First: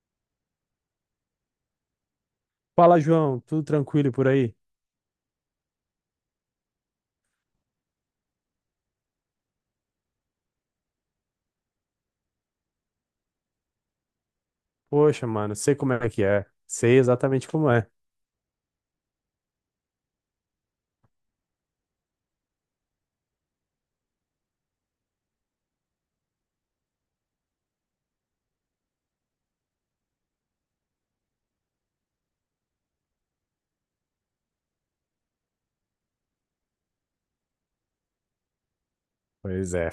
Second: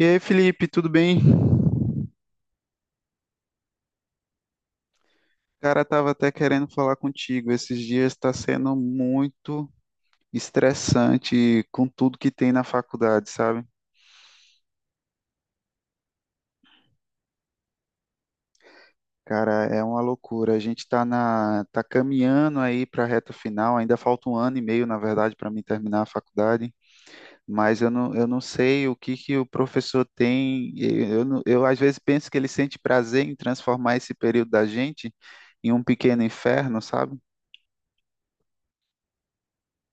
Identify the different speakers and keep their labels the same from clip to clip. Speaker 1: E aí, Felipe, tudo bem?
Speaker 2: Fala, João, tudo tranquilo por aí?
Speaker 1: Cara, tava até querendo falar contigo. Esses dias está sendo muito estressante com tudo que tem na faculdade, sabe?
Speaker 2: Poxa, mano, sei como é que é. Sei exatamente como é.
Speaker 1: Cara, é uma loucura. A gente tá caminhando aí para a reta final. Ainda falta um ano e meio, na verdade, para mim terminar a faculdade. Mas eu não sei o que que o professor tem. Eu, não- Eu às vezes penso que ele sente prazer em transformar esse período da gente em um pequeno inferno, sabe?
Speaker 2: Pois é.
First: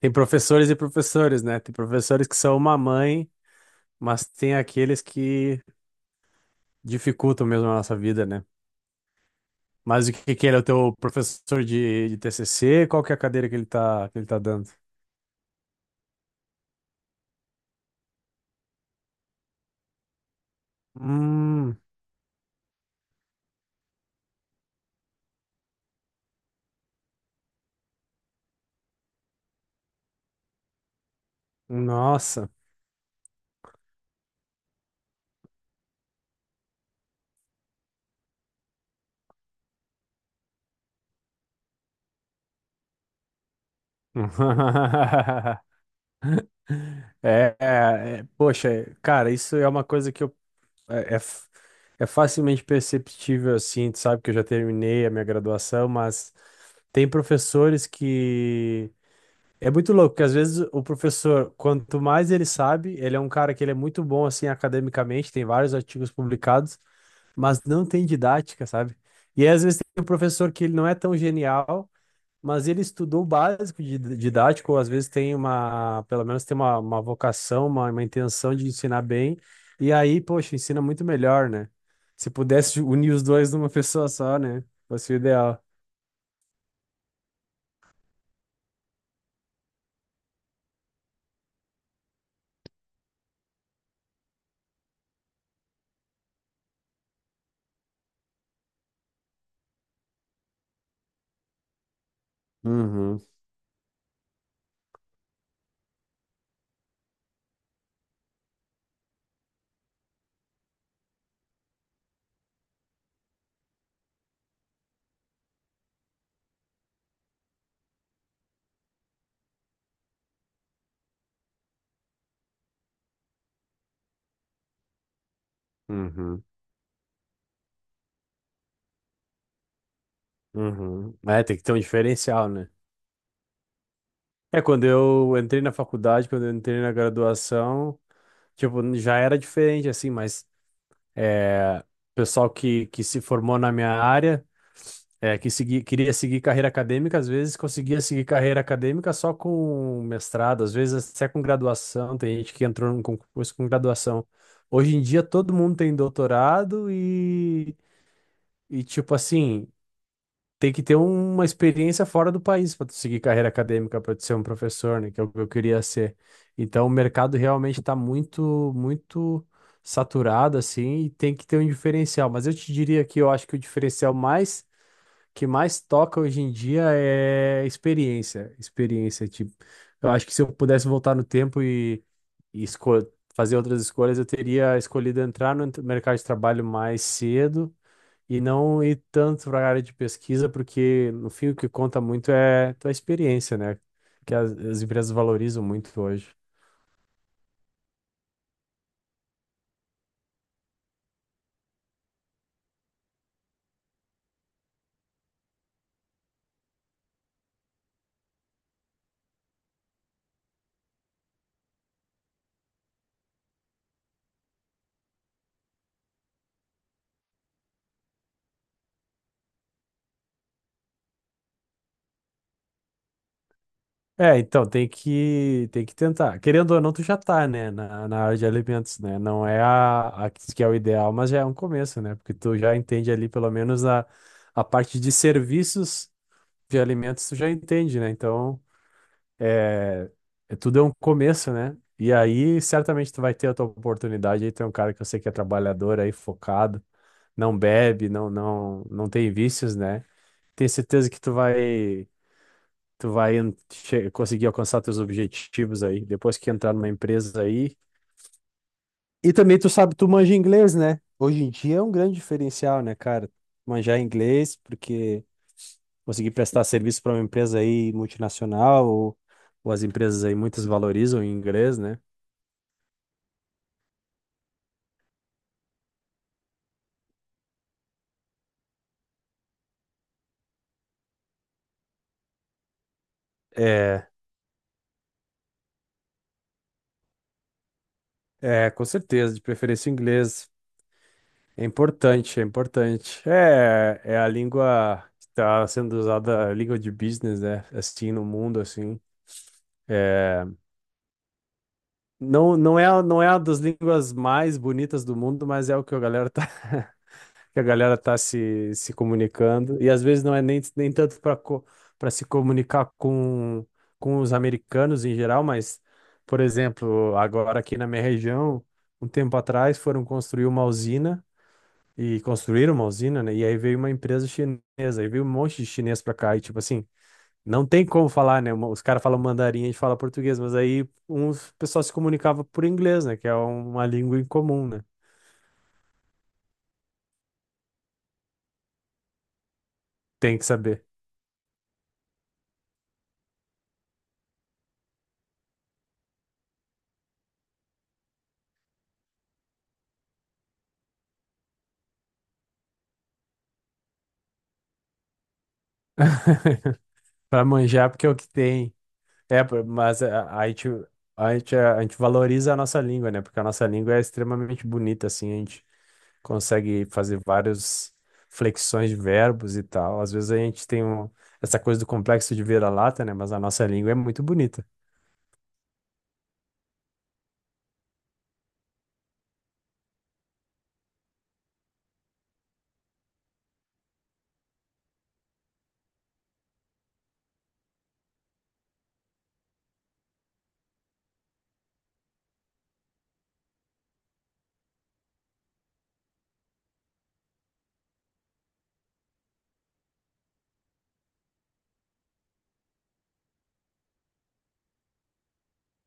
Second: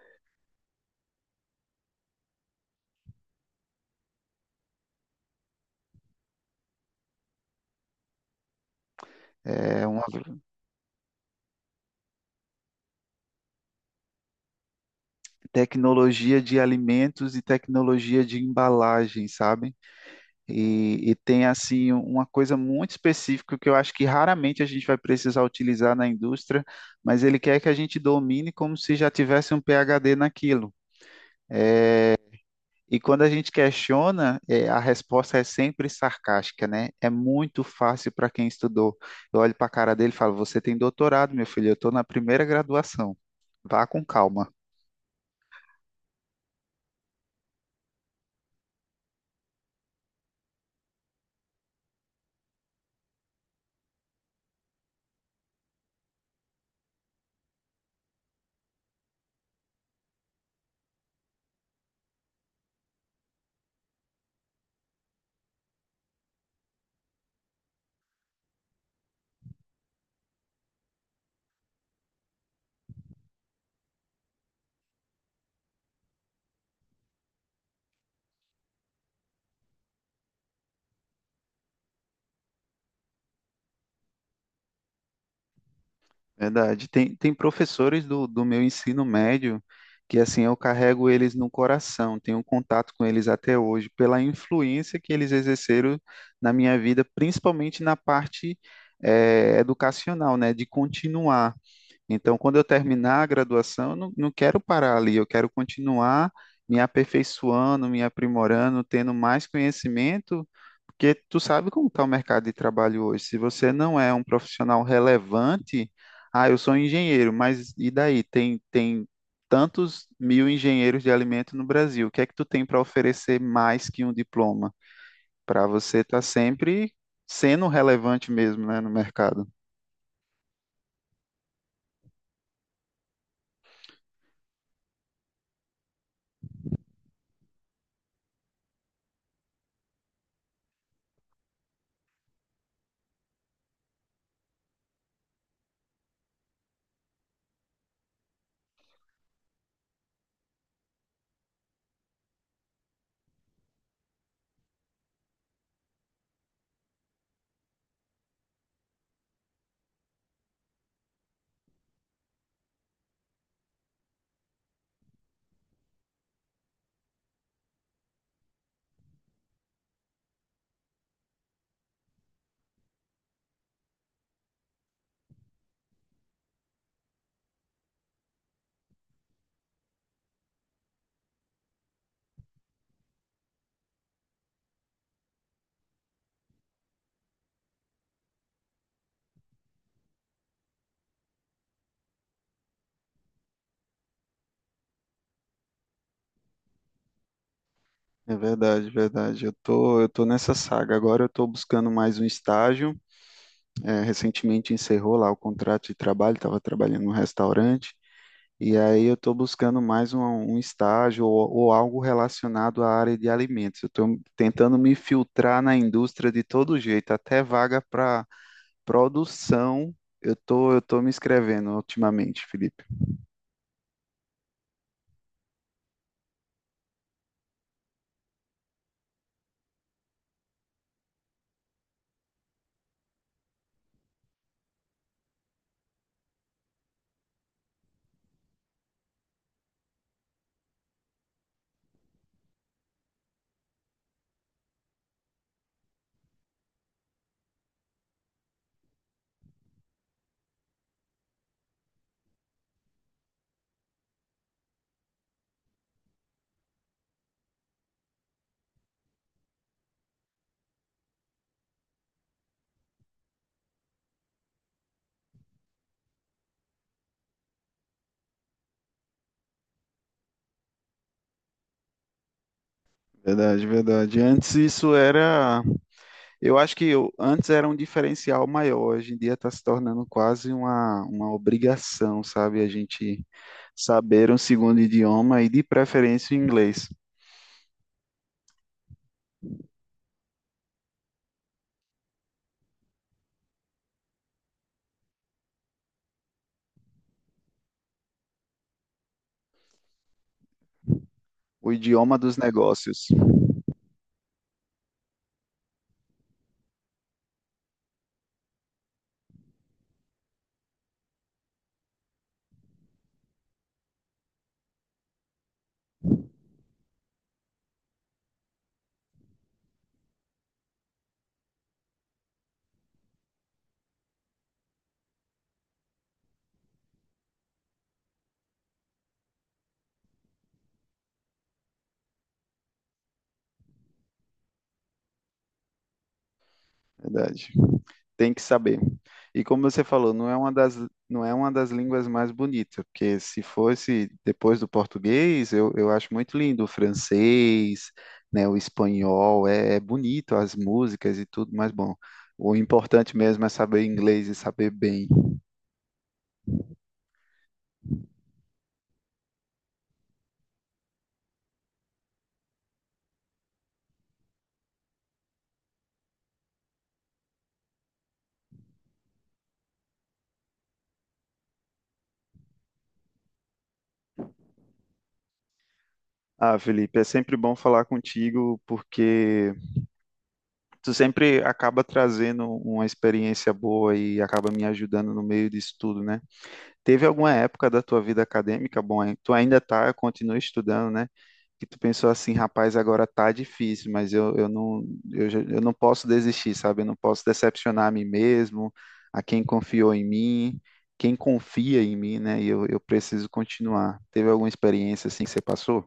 Speaker 2: Tem professores e professores, né? Tem professores que são uma mãe, mas tem aqueles que dificultam mesmo a nossa vida, né?
Speaker 1: É uma,
Speaker 2: Mas o que que ele é o teu professor de TCC? Qual que é a cadeira que ele tá, dando?
Speaker 1: tecnologia de alimentos e tecnologia de embalagem, sabe? E tem
Speaker 2: Hum,
Speaker 1: assim uma coisa muito específica que eu acho que raramente a gente vai precisar utilizar na indústria, mas ele quer que a gente domine como se já tivesse um PhD naquilo.
Speaker 2: nossa.
Speaker 1: E quando a gente questiona, a resposta é sempre sarcástica, né? É muito fácil para quem estudou. Eu olho para a cara dele e falo: Você tem doutorado, meu filho, eu estou na primeira graduação. Vá com calma.
Speaker 2: Poxa, cara, isso é uma coisa que eu É, é, f- é facilmente perceptível, assim. Tu sabe que eu já terminei a minha graduação, mas tem professores que. É muito louco, porque às vezes o professor, quanto mais ele sabe, ele é um cara que ele é muito bom assim academicamente, tem vários artigos publicados, mas não tem didática, sabe? E aí, às vezes tem um professor que ele não é tão genial, mas ele estudou o básico de didático, ou às vezes tem uma, pelo menos tem uma vocação, uma intenção de ensinar bem, e aí, poxa, ensina muito melhor, né? Se pudesse unir os dois numa pessoa só, né? Fosse o ideal.
Speaker 1: Verdade. Tem professores do meu ensino médio que, assim, eu carrego eles no coração, tenho contato com eles até hoje, pela influência que eles exerceram na minha vida, principalmente na parte, educacional, né, de continuar. Então, quando eu
Speaker 2: Uhum,
Speaker 1: terminar a graduação, eu não, não quero parar ali, eu quero continuar me aperfeiçoando, me aprimorando, tendo mais conhecimento, porque tu sabe como está o mercado de trabalho hoje. Se você não é um profissional relevante, ah, eu sou um engenheiro, mas e daí? Tem tantos mil engenheiros de alimento no Brasil. O que é que tu tem para oferecer mais que um diploma? Para você estar
Speaker 2: uhum,
Speaker 1: sempre sendo relevante mesmo, né, no mercado.
Speaker 2: uhum. É, tem que ter um diferencial, né? É, quando eu entrei na faculdade, quando eu entrei na graduação, tipo, já era diferente, assim, mas é, pessoal que se formou na minha área, é, que segui, queria seguir carreira acadêmica, às vezes conseguia seguir carreira acadêmica só com mestrado, às vezes até com graduação. Tem gente que entrou num concurso com graduação. Hoje em dia todo mundo tem doutorado e tipo assim, tem que ter uma experiência fora do país para tu seguir carreira acadêmica, para tu ser um professor, né, que é o que eu queria ser. Então, o mercado realmente está muito, muito saturado, assim, e tem que ter um diferencial. Mas eu te diria que eu acho que o diferencial mais que mais toca hoje em dia é experiência, experiência, tipo, eu acho que se eu pudesse voltar no tempo e, e esco- fazer outras escolhas, eu teria escolhido entrar no mercado de trabalho mais cedo e não ir tanto para a área de pesquisa, porque no fim o que conta muito é tua experiência, né? Que as empresas valorizam muito hoje.
Speaker 1: É verdade, verdade. Eu tô nessa saga. Agora eu tô buscando mais um estágio. É, recentemente encerrou lá o contrato de trabalho, estava trabalhando num restaurante. E aí eu tô buscando mais um estágio ou algo relacionado à área de alimentos. Eu tô tentando me filtrar na indústria de todo jeito, até vaga para produção. Eu tô me inscrevendo ultimamente, Felipe.
Speaker 2: É, então tem que tentar. Querendo ou não, tu já tá, né, na área de alimentos, né? Não é a que é o ideal, mas já é um começo, né? Porque tu já entende ali pelo menos a parte de serviços de alimentos, tu já entende, né? Então é, tudo é um começo, né? E aí, certamente tu vai ter a tua oportunidade. Aí tem um cara que eu sei que é trabalhador aí, focado, não bebe, não, não, não tem vícios, né? Tenho certeza que tu vai conseguir alcançar teus objetivos aí, depois que entrar numa empresa aí. E também tu sabe, tu manja inglês, né? Hoje em dia é um grande diferencial, né, cara? Manjar inglês, porque conseguir prestar serviço para uma empresa aí multinacional ou as empresas aí muitas valorizam o inglês, né?
Speaker 1: Verdade, verdade. Antes isso era. Eu acho que eu- Antes era um diferencial maior, hoje em dia está se tornando quase uma obrigação, sabe? A gente
Speaker 2: É,
Speaker 1: saber um segundo idioma e, de preferência, o inglês,
Speaker 2: é, com certeza, de preferência o inglês. É importante, é importante. É, é a língua que está sendo usada, a língua de business, né? Assim, no mundo, assim. É,
Speaker 1: o idioma dos
Speaker 2: não, não é,
Speaker 1: negócios.
Speaker 2: não é a das línguas mais bonitas do mundo, mas é o que a galera tá. Que a galera tá se comunicando. E às vezes não é nem tanto para se comunicar com os americanos em geral, mas, por exemplo, agora aqui na minha região, um tempo atrás foram construir uma usina e construíram uma usina, né? E aí veio uma empresa chinesa, aí veio um monte de chinês pra cá e tipo assim, não tem como falar, né? Os caras falam mandarim, a gente fala português, mas aí uns pessoal se comunicava por inglês, né? Que é uma língua em comum, né?
Speaker 1: Verdade. Tem que saber. E como você falou,
Speaker 2: Tem que saber.
Speaker 1: não é uma das línguas mais bonitas, porque se fosse depois do português, eu acho muito lindo o francês, né, o espanhol, é, é bonito as músicas e tudo, mas bom, o importante mesmo é saber inglês e saber bem.
Speaker 2: Pra manjar, porque é o que tem. É, pô, mas a gente valoriza a nossa língua, né? Porque a nossa língua é extremamente bonita, assim. A gente consegue fazer várias flexões de verbos e tal. Às vezes a gente tem essa coisa do complexo de vira-lata, né? Mas a nossa língua é muito bonita.
Speaker 1: Ah, Felipe, é sempre bom falar contigo, porque tu sempre acaba trazendo uma experiência boa e acaba me ajudando no meio disso tudo, né? Teve alguma época da tua vida acadêmica, bom, hein, tu ainda tá, continua estudando, né? Que tu pensou assim, rapaz, agora tá difícil, mas eu não posso desistir, sabe? Eu não posso decepcionar a mim mesmo, a quem confiou em mim, quem confia em mim, né? E eu preciso continuar. Teve alguma experiência assim que você passou?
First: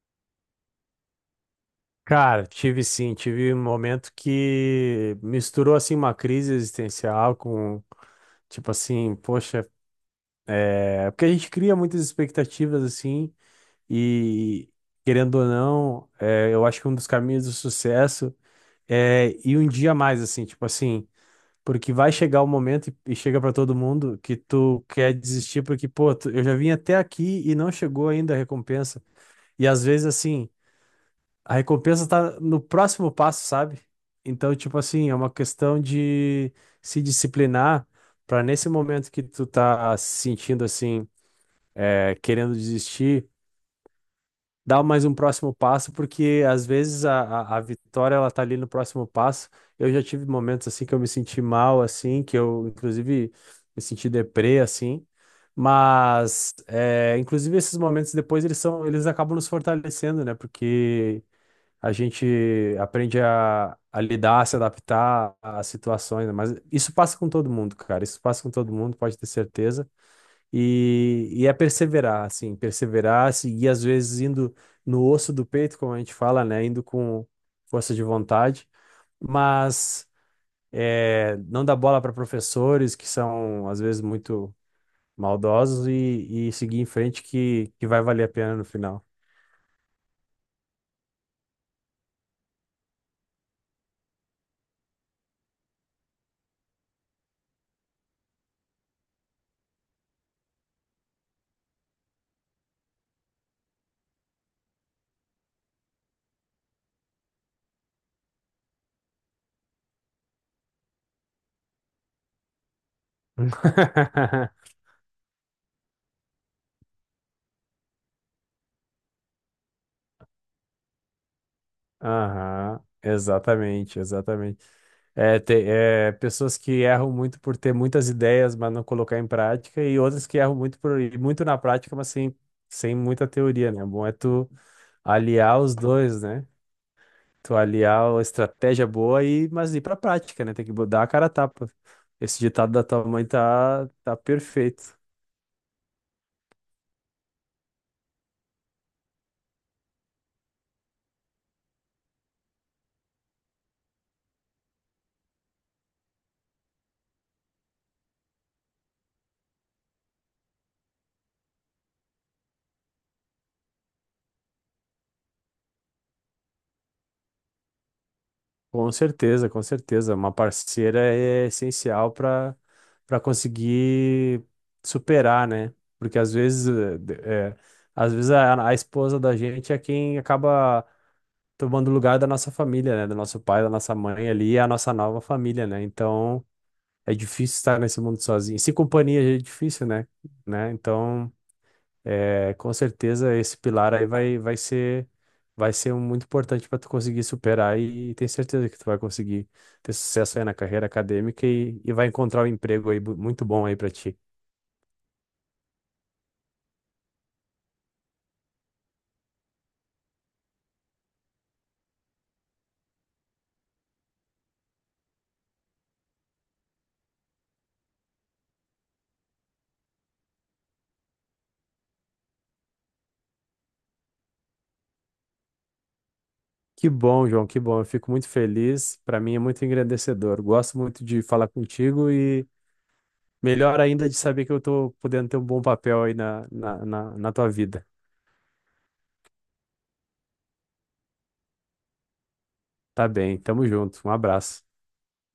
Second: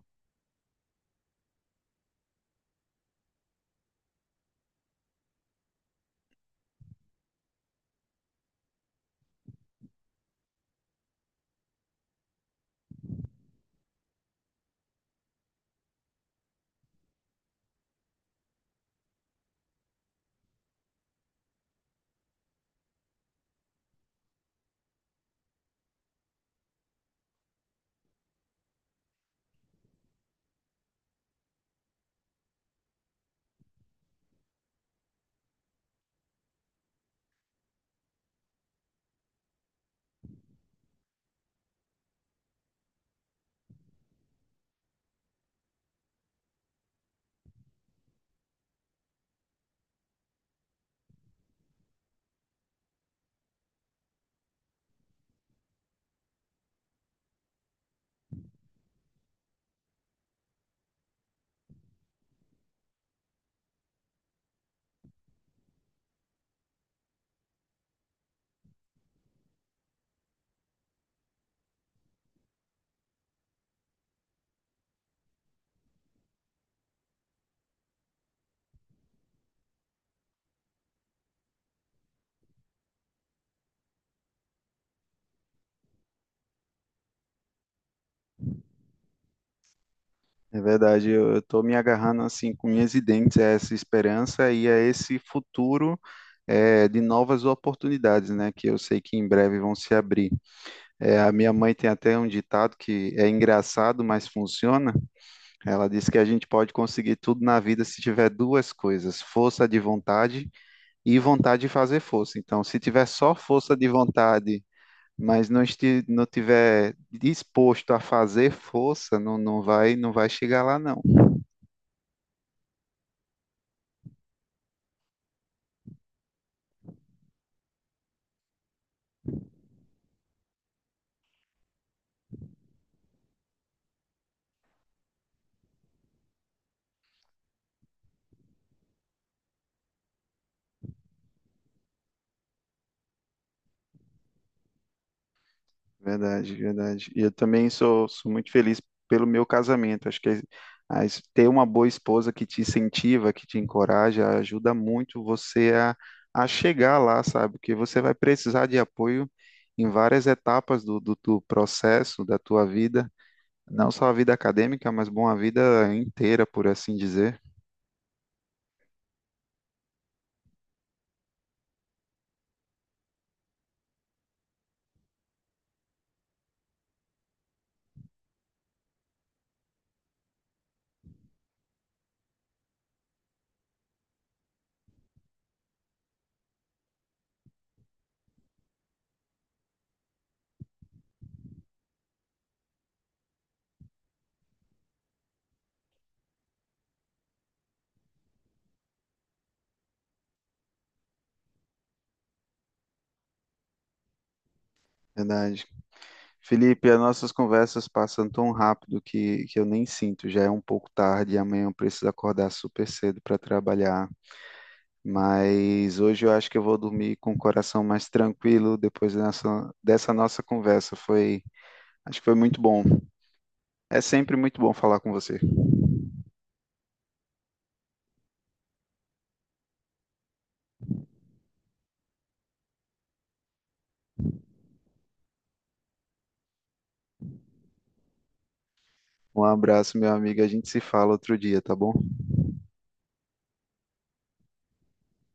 Speaker 2: Cara, tive sim, tive um momento que misturou, assim, uma crise existencial com, tipo assim, poxa, é... porque a gente cria muitas expectativas, assim, e, querendo ou não, é, eu acho que um dos caminhos do sucesso é ir um dia a mais, assim, tipo assim, porque vai chegar o momento e chega pra todo mundo que tu quer desistir, porque, pô, eu já vim até aqui e não chegou ainda a recompensa. E às vezes, assim, a recompensa tá no próximo passo, sabe? Então, tipo assim, é uma questão de se disciplinar pra nesse momento que tu tá se sentindo assim, é, querendo desistir, dar mais um próximo passo, porque às vezes a vitória ela tá ali no próximo passo. Eu já tive momentos assim que eu me senti mal, assim, que eu inclusive me senti deprê, assim. Mas, é, inclusive esses momentos depois eles são, eles acabam nos fortalecendo, né? Porque a gente aprende a lidar, a se adaptar às situações, né? Mas isso passa com todo mundo, cara. Isso passa com todo mundo, pode ter certeza. E é perseverar, assim, perseverar, seguir, às vezes indo no osso do peito, como a gente fala, né? Indo com força de vontade, mas é, não dar bola para professores que são, às vezes, muito maldosos e seguir em frente que vai valer a pena no final.
Speaker 1: É verdade, eu estou me agarrando assim com unhas e dentes a essa esperança e a esse futuro, de novas oportunidades, né? Que eu sei que em breve vão se abrir. A minha mãe tem até um ditado que é engraçado, mas funciona. Ela diz que a gente pode conseguir tudo na vida se tiver duas coisas: força de vontade e vontade de fazer força. Então, se tiver só força de vontade, mas não tiver disposto a fazer força, não vai, não vai chegar lá, não.
Speaker 2: Aham, exatamente, exatamente. É, tem, é, pessoas que erram muito por ter muitas ideias, mas não colocar em prática, e outras que erram muito por ir muito na prática, mas sem, sem muita teoria, né? É. Bom é tu aliar os dois, né? Tu aliar a estratégia boa e mas ir pra prática, né? Tem que dar a cara a tapa. Esse ditado da tua mãe tá, tá perfeito.
Speaker 1: Verdade, verdade. E eu também sou muito feliz pelo meu casamento. Acho que ter uma boa esposa que te incentiva, que te encoraja, ajuda muito você a chegar lá, sabe? Porque você vai precisar de apoio em várias etapas do processo, da tua vida. Não só a vida acadêmica, mas bom, a vida inteira, por assim dizer.
Speaker 2: Com certeza, com certeza. Uma parceira é essencial para para conseguir superar, né? Porque às vezes, às vezes a esposa da gente é quem acaba tomando o lugar da nossa família, né? Do nosso pai, da nossa mãe ali, é a nossa nova família, né? Então é difícil estar nesse mundo sozinho. Sem companhia já é difícil, né? Né? Então. É, com certeza esse pilar aí vai ser vai ser um muito importante para tu conseguir superar e, tenho certeza que tu vai conseguir ter sucesso aí na carreira acadêmica e vai encontrar um emprego aí muito bom aí para ti.
Speaker 1: Verdade. Felipe, as nossas conversas passam tão rápido que eu nem sinto. Já é um pouco tarde e amanhã eu preciso acordar super cedo para trabalhar. Mas hoje eu acho que eu vou dormir com o coração mais tranquilo depois dessa nossa conversa. Foi, acho que foi muito bom. É sempre muito bom falar com você.
Speaker 2: Que bom, João, que bom. Eu fico muito feliz. Para mim é muito engrandecedor. Gosto muito de falar contigo e melhor ainda de saber que eu tô podendo ter um bom papel aí na tua vida.
Speaker 1: Um abraço, meu amigo. A gente se fala outro dia, tá bom?
Speaker 2: Tá bem, tamo junto. Um abraço.